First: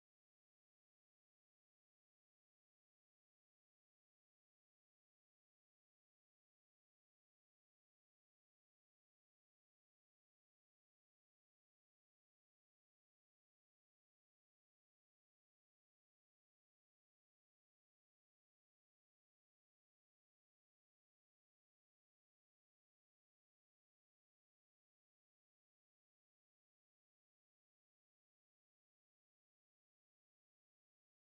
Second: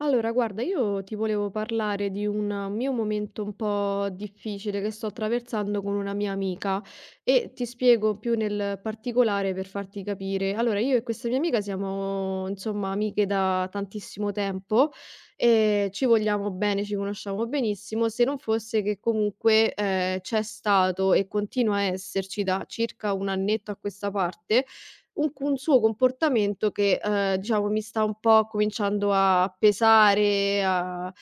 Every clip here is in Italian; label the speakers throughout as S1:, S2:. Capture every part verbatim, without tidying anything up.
S1: Allora, guarda, io ti volevo parlare di un mio momento un po' difficile che sto attraversando con una mia amica e ti spiego più nel particolare per farti capire. Allora, io e questa mia amica siamo, insomma, amiche da tantissimo tempo e ci vogliamo bene, ci conosciamo benissimo, se non fosse che comunque eh, c'è stato e continua a esserci da circa un annetto a questa parte un cu un suo comportamento che, ehm, diciamo mi sta un po' cominciando a pesare, a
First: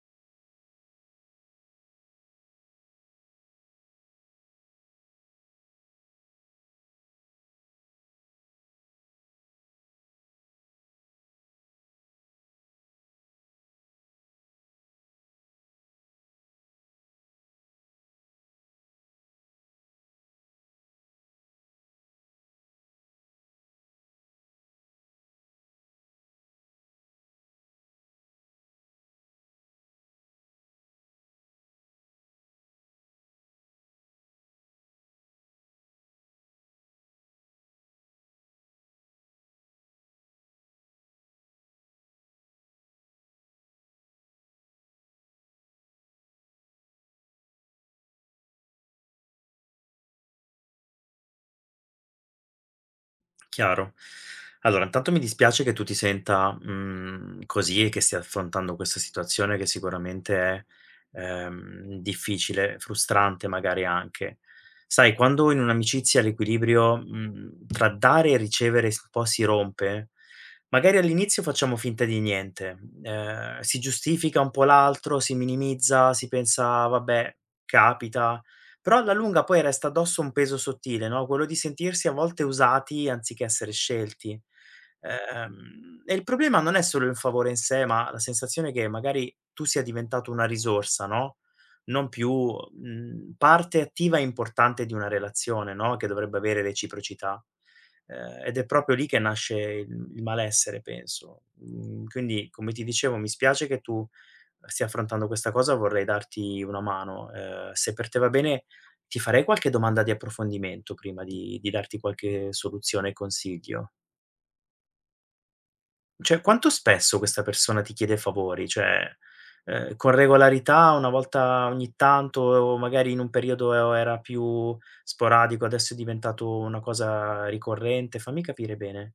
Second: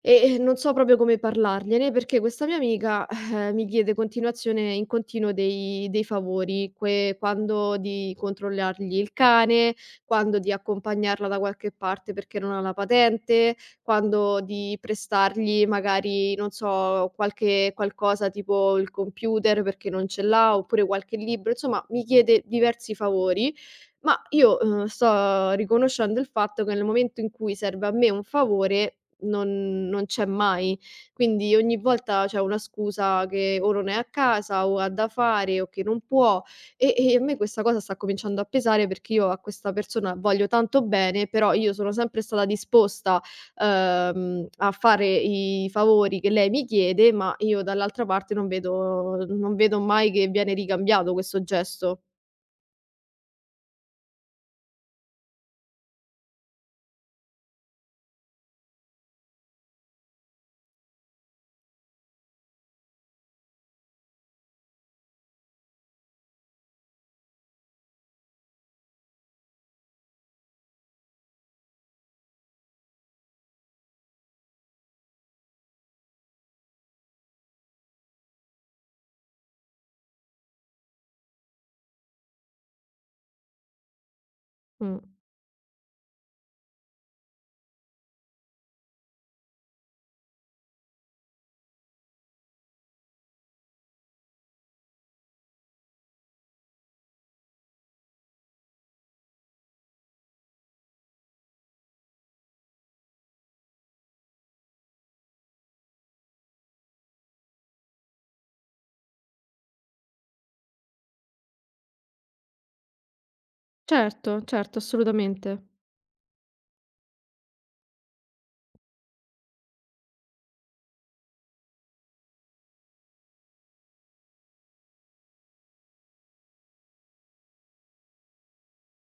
S1: e, ehm, non so proprio come parlargliene perché questa mia amica, eh, mi chiede continuazione in continuo dei dei favori, que quando di controllargli il cane, quando di accompagnarla da qualche parte perché non ha la patente, quando di prestargli magari, non so, qualche qualcosa tipo il computer perché non ce l'ha, oppure qualche libro, insomma mi chiede diversi favori, ma io, uhm, sto riconoscendo il fatto che nel momento in cui serve a me un favore non non c'è mai. Quindi ogni volta c'è una scusa che o non è a casa o ha da fare o che non può e e a me questa cosa sta cominciando a pesare perché io a questa persona voglio tanto bene, però io sono sempre stata disposta, uhm, a fare i favori che lei mi chiede, ma io dall'altra parte non vedo non vedo mai che viene ricambiato questo gesto.
S2: Chiaro. Allora, intanto mi dispiace che tu ti senta, mhmm, così e che stia affrontando questa situazione che sicuramente è, ehm, difficile, frustrante magari anche. Sai, quando in un'amicizia l'equilibrio, mhmm, tra dare e ricevere s un po' si rompe, magari all'inizio facciamo finta di niente, ehm, si giustifica un po' l'altro, si minimizza, si pensa: "Vabbè, capita." Però alla lunga poi resta addosso un peso sottile, no, quello di sentirsi a volte usati anziché essere scelti.
S1: Mh.
S2: Ehm, e il problema non è solo il favore in sé, ma la sensazione che magari tu sia diventato una risorsa, no, non più, mhmm, parte attiva e importante di una relazione, no, che dovrebbe avere reciprocità. Ehm, ed è proprio lì che nasce il il malessere penso. Mhmm, quindi come ti dicevo mi spiace che tu stia affrontando questa cosa. Vorrei darti una mano. Ehm, se per te va bene, ti farei qualche domanda di approfondimento prima di di darti qualche soluzione e consiglio.
S1: Certo, certo, assolutamente.
S2: Cioè, quanto spesso questa persona ti chiede favori? Cioè, ehm, con regolarità, una volta ogni tanto o magari in un periodo era più sporadico, adesso è diventato una cosa ricorrente? Fammi capire bene.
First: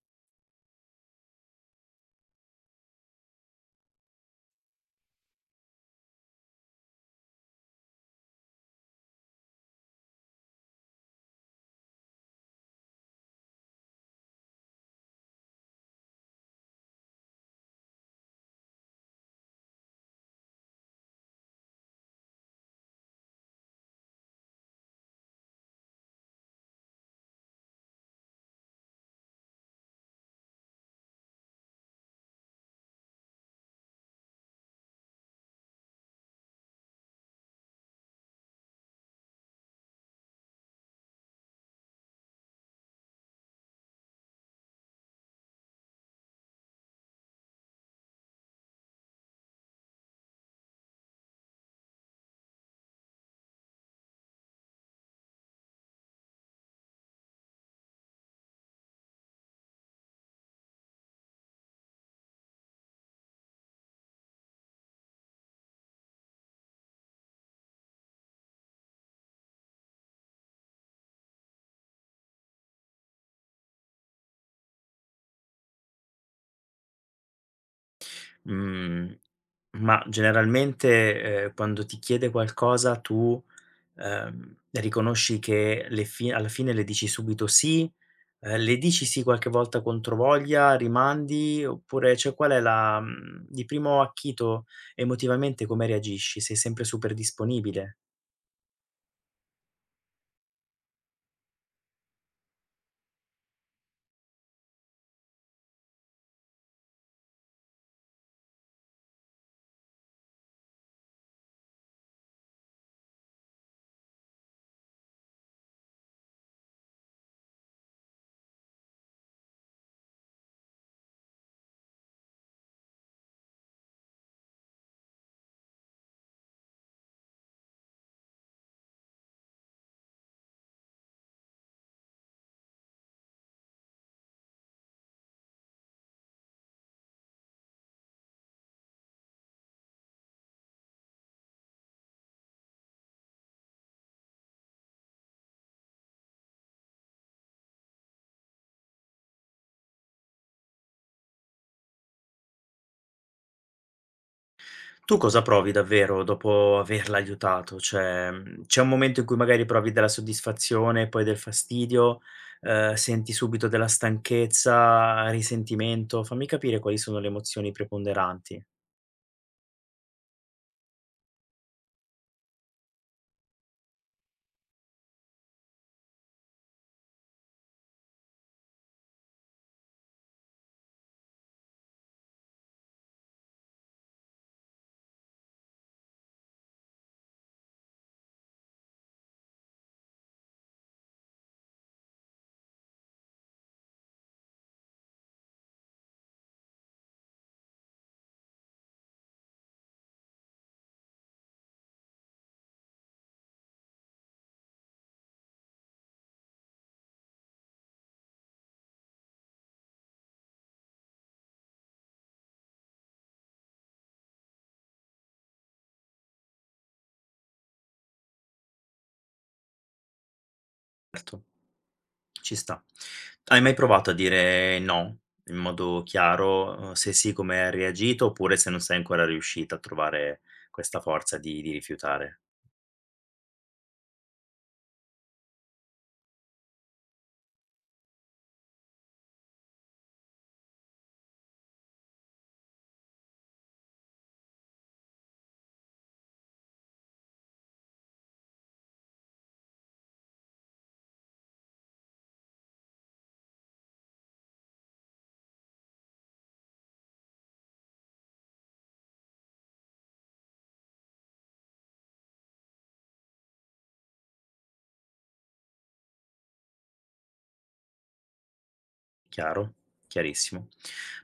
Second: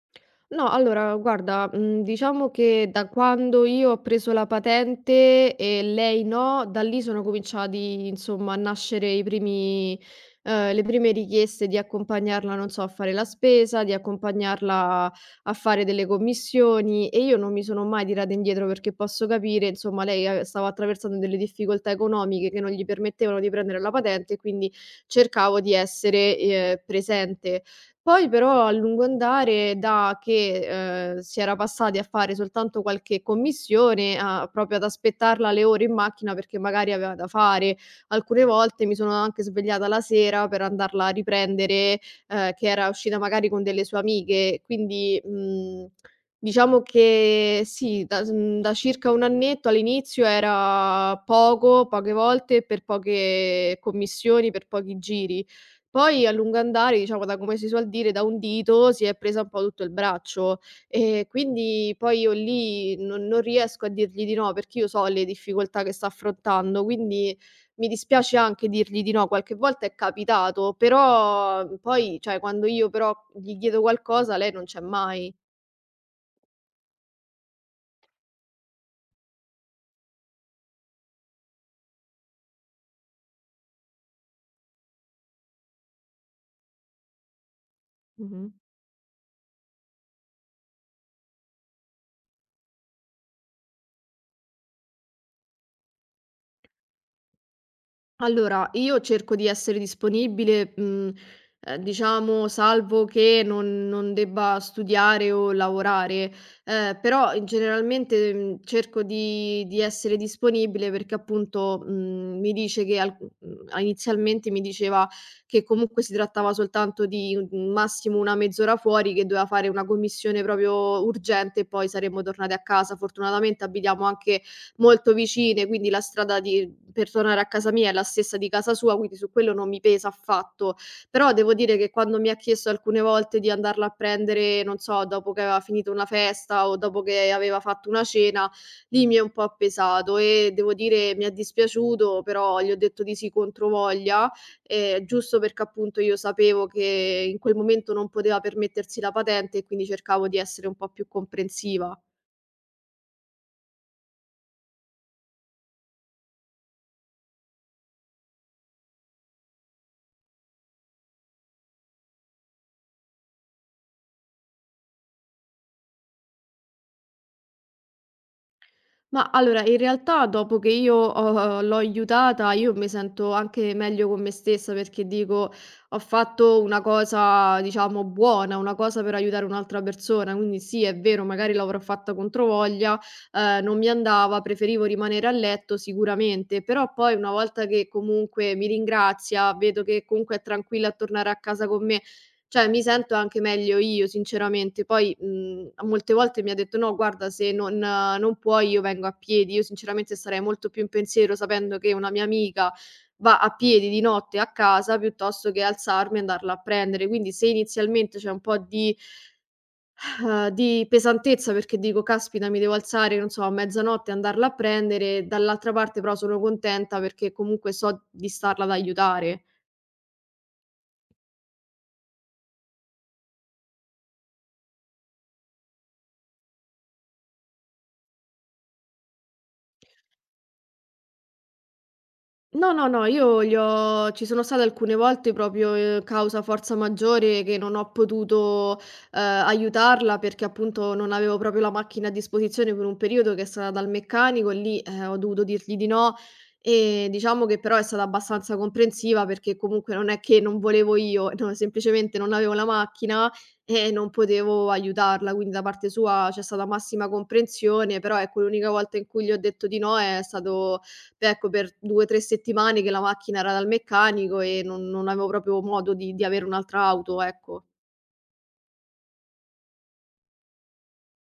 S1: No, allora guarda, mhmm, diciamo che da quando io ho preso la patente e lei no, da lì sono cominciati insomma a nascere i primi ehm, le prime richieste di accompagnarla, non so, a fare la spesa, di accompagnarla a fare delle commissioni e io non mi sono mai tirata indietro perché posso capire, insomma, lei a stava attraversando delle difficoltà economiche che non gli permettevano di prendere la patente, quindi cercavo di essere, ehm, presente. Poi però a lungo andare da che, ehm, si era passati a fare soltanto qualche commissione a proprio ad aspettarla le ore in macchina perché magari aveva da fare. Alcune volte mi sono anche svegliata la sera per andarla a riprendere, ehm, che era uscita magari con delle sue amiche. Quindi, mhmm, diciamo che sì, da s mhmm, da circa un annetto all'inizio era poco, poche volte per poche commissioni, per pochi giri. Poi a lungo andare, diciamo, da come si suol dire, da un dito si è presa un po' tutto il braccio e quindi poi io lì non non riesco a dirgli di no, perché io so le difficoltà che sta affrontando, quindi mi dispiace anche dirgli di no. Qualche volta è capitato, però poi, cioè, quando io però gli chiedo qualcosa lei non c'è mai.
S2: Mhmm, ma generalmente, ehm, quando ti chiede qualcosa tu ehm, riconosci che le fi alla fine le dici subito sì,
S1: Mh-mh.
S2: ehm, le dici sì qualche volta controvoglia, rimandi, oppure cioè qual è la mhmm, di primo acchito emotivamente come reagisci? Sei sempre super disponibile?
S1: Allora, io cerco di essere disponibile, mhmm, ehm, diciamo salvo che non non debba studiare o lavorare, ehm, però in generalmente, mhmm, cerco di di essere disponibile perché appunto, mhmm, mi dice che al mhmm, a inizialmente mi diceva che comunque si trattava soltanto di un massimo una mezz'ora fuori, che doveva fare una commissione proprio urgente e poi saremmo tornati a casa. Fortunatamente abitiamo anche molto vicine, quindi la strada di mhmm, per tornare a casa mia è la stessa di casa sua, quindi su quello non mi pesa affatto. Però devo dire che quando mi ha chiesto alcune volte di andarla a prendere, non so, dopo che aveva finito una festa o dopo che aveva fatto una cena, lì mi è un po' pesato e devo dire mi è dispiaciuto, però gli ho detto di sì controvoglia, ehm, giusto perché appunto io sapevo che in quel momento non poteva permettersi la patente e quindi cercavo di essere un po' più comprensiva.
S2: Tu cosa provi davvero dopo averla aiutato? Cioè, mhmm, c'è un momento in cui magari provi della soddisfazione, poi del fastidio, ehm, senti subito della stanchezza, risentimento? Fammi capire quali sono le emozioni preponderanti.
S1: Ma allora, in realtà dopo che io ho l'ho aiutata, io mi sento anche meglio con me stessa perché dico ho fatto una cosa, diciamo, buona, una cosa per aiutare un'altra persona. Quindi sì, è vero, magari l'avrò fatta controvoglia, eh, non mi andava, preferivo rimanere a letto sicuramente, però poi una volta che comunque mi ringrazia, vedo che comunque è tranquilla a tornare a casa con me, cioè, mi sento anche meglio io sinceramente. Poi, mhmm, molte volte mi ha detto: "No guarda se non non puoi io vengo a piedi." Io sinceramente sarei molto più in pensiero sapendo che una mia amica va a piedi di notte a casa piuttosto che alzarmi e andarla a prendere. Quindi se inizialmente c'è un po' di eh, di pesantezza perché dico: "Caspita mi devo alzare, non so, a mezzanotte e andarla a prendere." Dall'altra parte però sono contenta perché comunque so di starla ad aiutare.
S2: Certo. Ci sta. Hai mai provato a dire no in modo chiaro? Uhm, se sì, come hai reagito? Oppure se non sei ancora riuscita a trovare questa forza di di rifiutare?
S1: No, no, no, io li ho ci sono state alcune volte proprio, ehm, causa forza maggiore che non ho potuto, ehm, aiutarla perché appunto non avevo proprio la macchina a disposizione per un periodo che è stata dal meccanico e lì, ehm, ho dovuto dirgli di no e diciamo che però è stata abbastanza comprensiva perché comunque non è che non volevo io, no, semplicemente non avevo la macchina e non potevo aiutarla, quindi da parte sua c'è stata massima comprensione, però ecco l'unica volta in cui gli ho detto di no è stato ecco, per due, tre settimane che la macchina era dal meccanico e non non avevo proprio modo di di avere un'altra auto, ecco.
S2: Chiaro, chiarissimo.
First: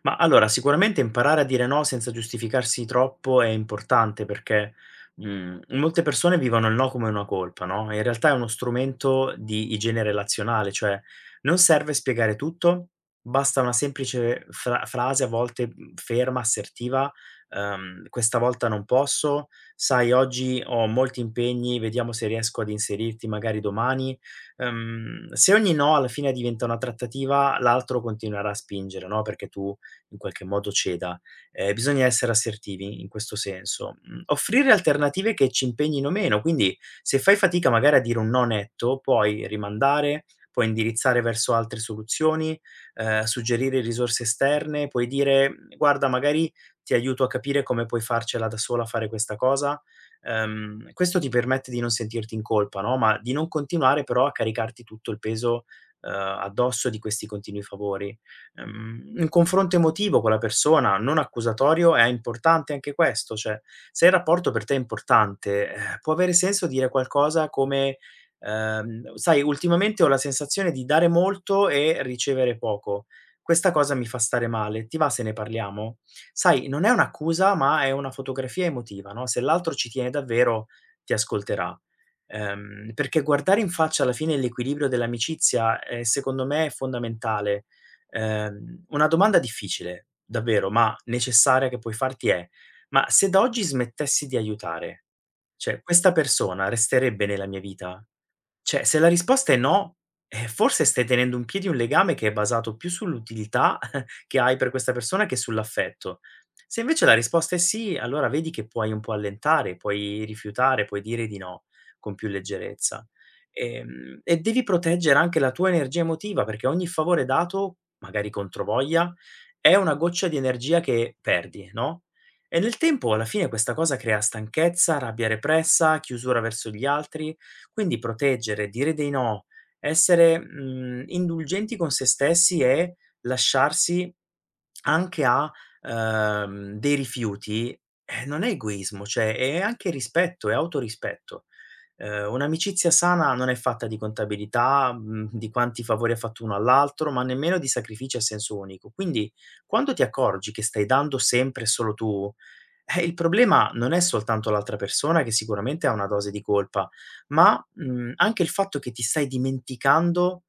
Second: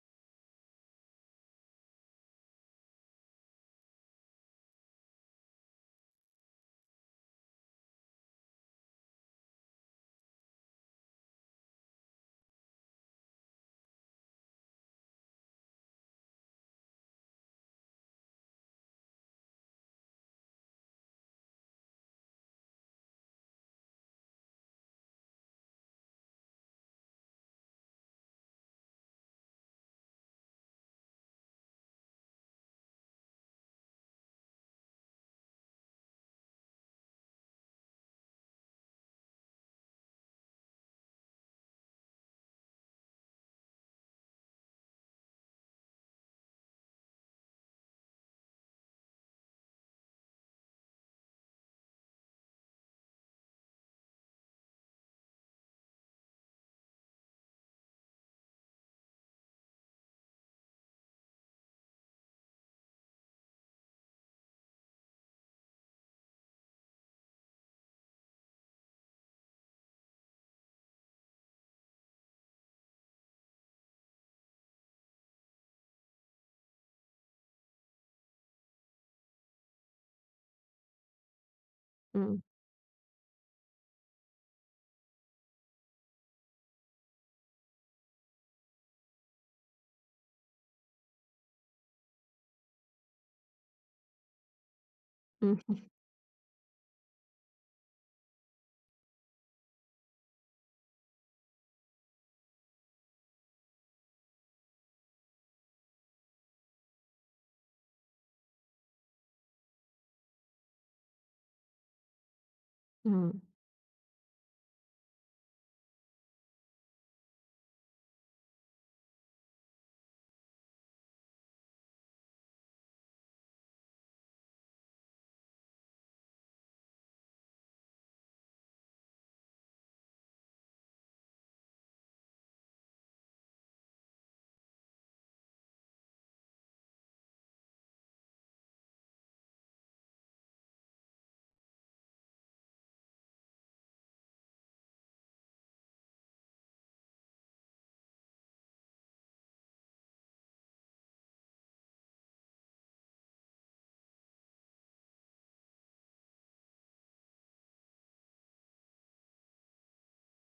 S2: Ma allora sicuramente imparare a dire no senza giustificarsi troppo è importante perché, mhmm, molte persone vivono il no come una colpa, no, e in realtà è uno strumento di igiene relazionale, cioè non serve spiegare tutto, basta una semplice fra frase a volte, mhmm, ferma, assertiva, ehm: "Questa volta non posso", "Sai oggi ho molti impegni, vediamo se riesco ad inserirti magari domani". Ehm, se ogni no alla fine diventa una trattativa, l'altro continuerà a spingere, no, perché tu in qualche modo ceda. Ehm, bisogna essere assertivi in questo senso. Mhmm, offrire alternative che ci impegnino meno, quindi se fai fatica magari a dire un no netto, puoi rimandare, puoi indirizzare verso altre soluzioni, ehm, suggerire risorse esterne, puoi dire: "Guarda, magari ti aiuto a capire come puoi farcela da sola a fare questa cosa." Ehm, questo ti permette di non sentirti in colpa, no, ma di non continuare però a caricarti tutto il peso, ehm, addosso di questi continui favori. Ehm, un confronto emotivo con la persona, non accusatorio, è importante anche questo, cioè se il rapporto per te è importante, eh, può avere senso dire qualcosa come, ehm: "Sai, ultimamente ho la sensazione di dare molto e ricevere poco. Questa cosa mi fa stare male. Ti va se ne parliamo?" Sai, non è un'accusa, ma è una fotografia emotiva, no, se l'altro ci tiene davvero ti ascolterà.
S1: Mh.
S2: Ehm, perché guardare in faccia alla fine l'equilibrio dell'amicizia è secondo me è fondamentale. Ehm, una domanda difficile, davvero, ma necessaria che puoi farti è: "Ma se da oggi smettessi di aiutare,
S1: Mh,
S2: cioè
S1: mh,
S2: questa persona resterebbe nella mia vita?" Cioè, se la risposta è no, eh, forse stai tenendo in piedi un legame che è basato più sull'utilità che hai per questa persona che sull'affetto. Se invece la risposta è sì, allora vedi che puoi un po' allentare, puoi rifiutare, puoi dire di no con più leggerezza. Ehm, e devi proteggere anche la tua energia emotiva, perché ogni favore dato, magari controvoglia, è una goccia di energia che perdi, no? E nel tempo, alla fine, questa cosa crea stanchezza, rabbia repressa, chiusura verso gli altri. Quindi proteggere, dire dei no, essere, mhmm, indulgenti con se stessi e lasciarsi anche a, ehm, dei rifiuti, eh, non è egoismo, cioè è anche rispetto, è autorispetto. Ehm, un'amicizia sana non è fatta di contabilità, mhmm, di quanti favori ha fatto uno all'altro, ma nemmeno di sacrifici a senso unico. Quindi, quando ti accorgi che stai dando sempre e solo tu, eh, il problema non è soltanto l'altra persona che sicuramente ha una dose di colpa, ma, mhmm, anche il fatto che ti stai dimenticando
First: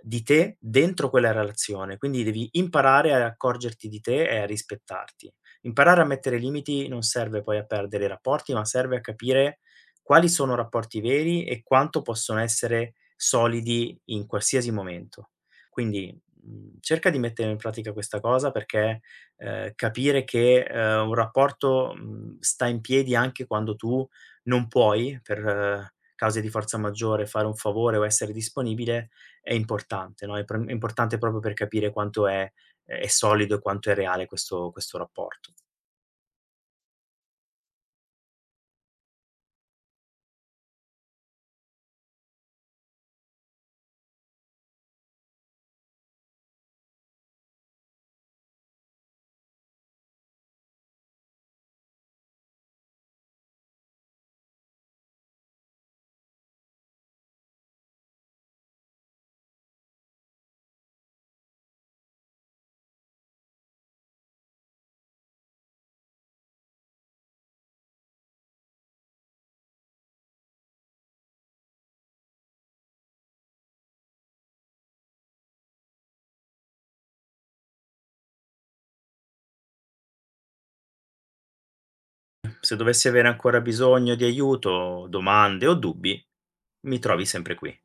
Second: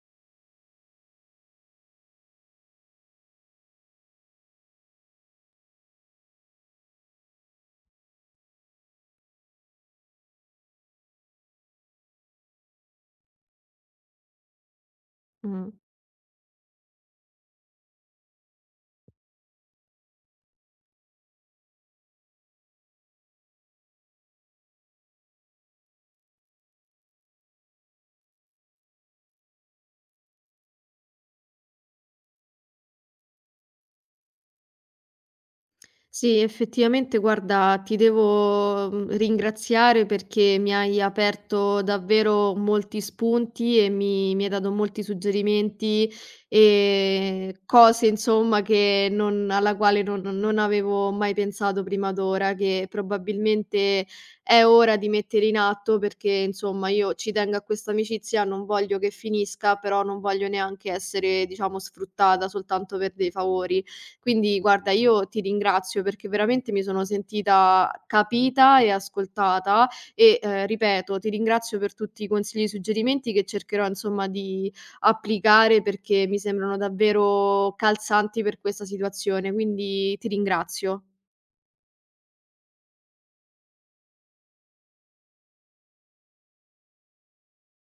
S2: di te dentro quella relazione. Quindi devi imparare ad accorgerti di te e a rispettarti. Imparare a mettere limiti non serve poi a perdere i rapporti, ma serve a capire quali sono rapporti veri e quanto possono essere solidi in qualsiasi momento.
S1: mh, mh.
S2: Quindi, mhmm, cerca di mettere in pratica questa cosa perché, ehm, capire che, ehm, un rapporto, mhmm, sta in piedi anche quando tu non puoi, per eh, cause di forza maggiore, fare un favore o essere disponibile è importante, no, è pr è importante proprio per capire quanto è è solido e quanto è reale questo questo rapporto.
S1: Sì, effettivamente, guarda, ti devo, mhmm, ringraziare perché mi hai aperto davvero molti spunti e mi mi hai dato molti suggerimenti e cose, insomma, che non alla quale non non avevo mai pensato prima d'ora, che probabilmente è ora di mettere in atto perché, insomma, io ci tengo a questa amicizia, non voglio che finisca, però non voglio neanche essere, diciamo, sfruttata soltanto per dei favori. Quindi guarda, io ti ringrazio perché veramente mi sono sentita capita e ascoltata e, ehm, ripeto, ti ringrazio per tutti i consigli e suggerimenti che cercherò insomma di applicare perché mi sembrano davvero calzanti per questa situazione, quindi ti ringrazio.
S2: Se dovessi avere ancora bisogno di aiuto, domande o dubbi, mi trovi sempre qui.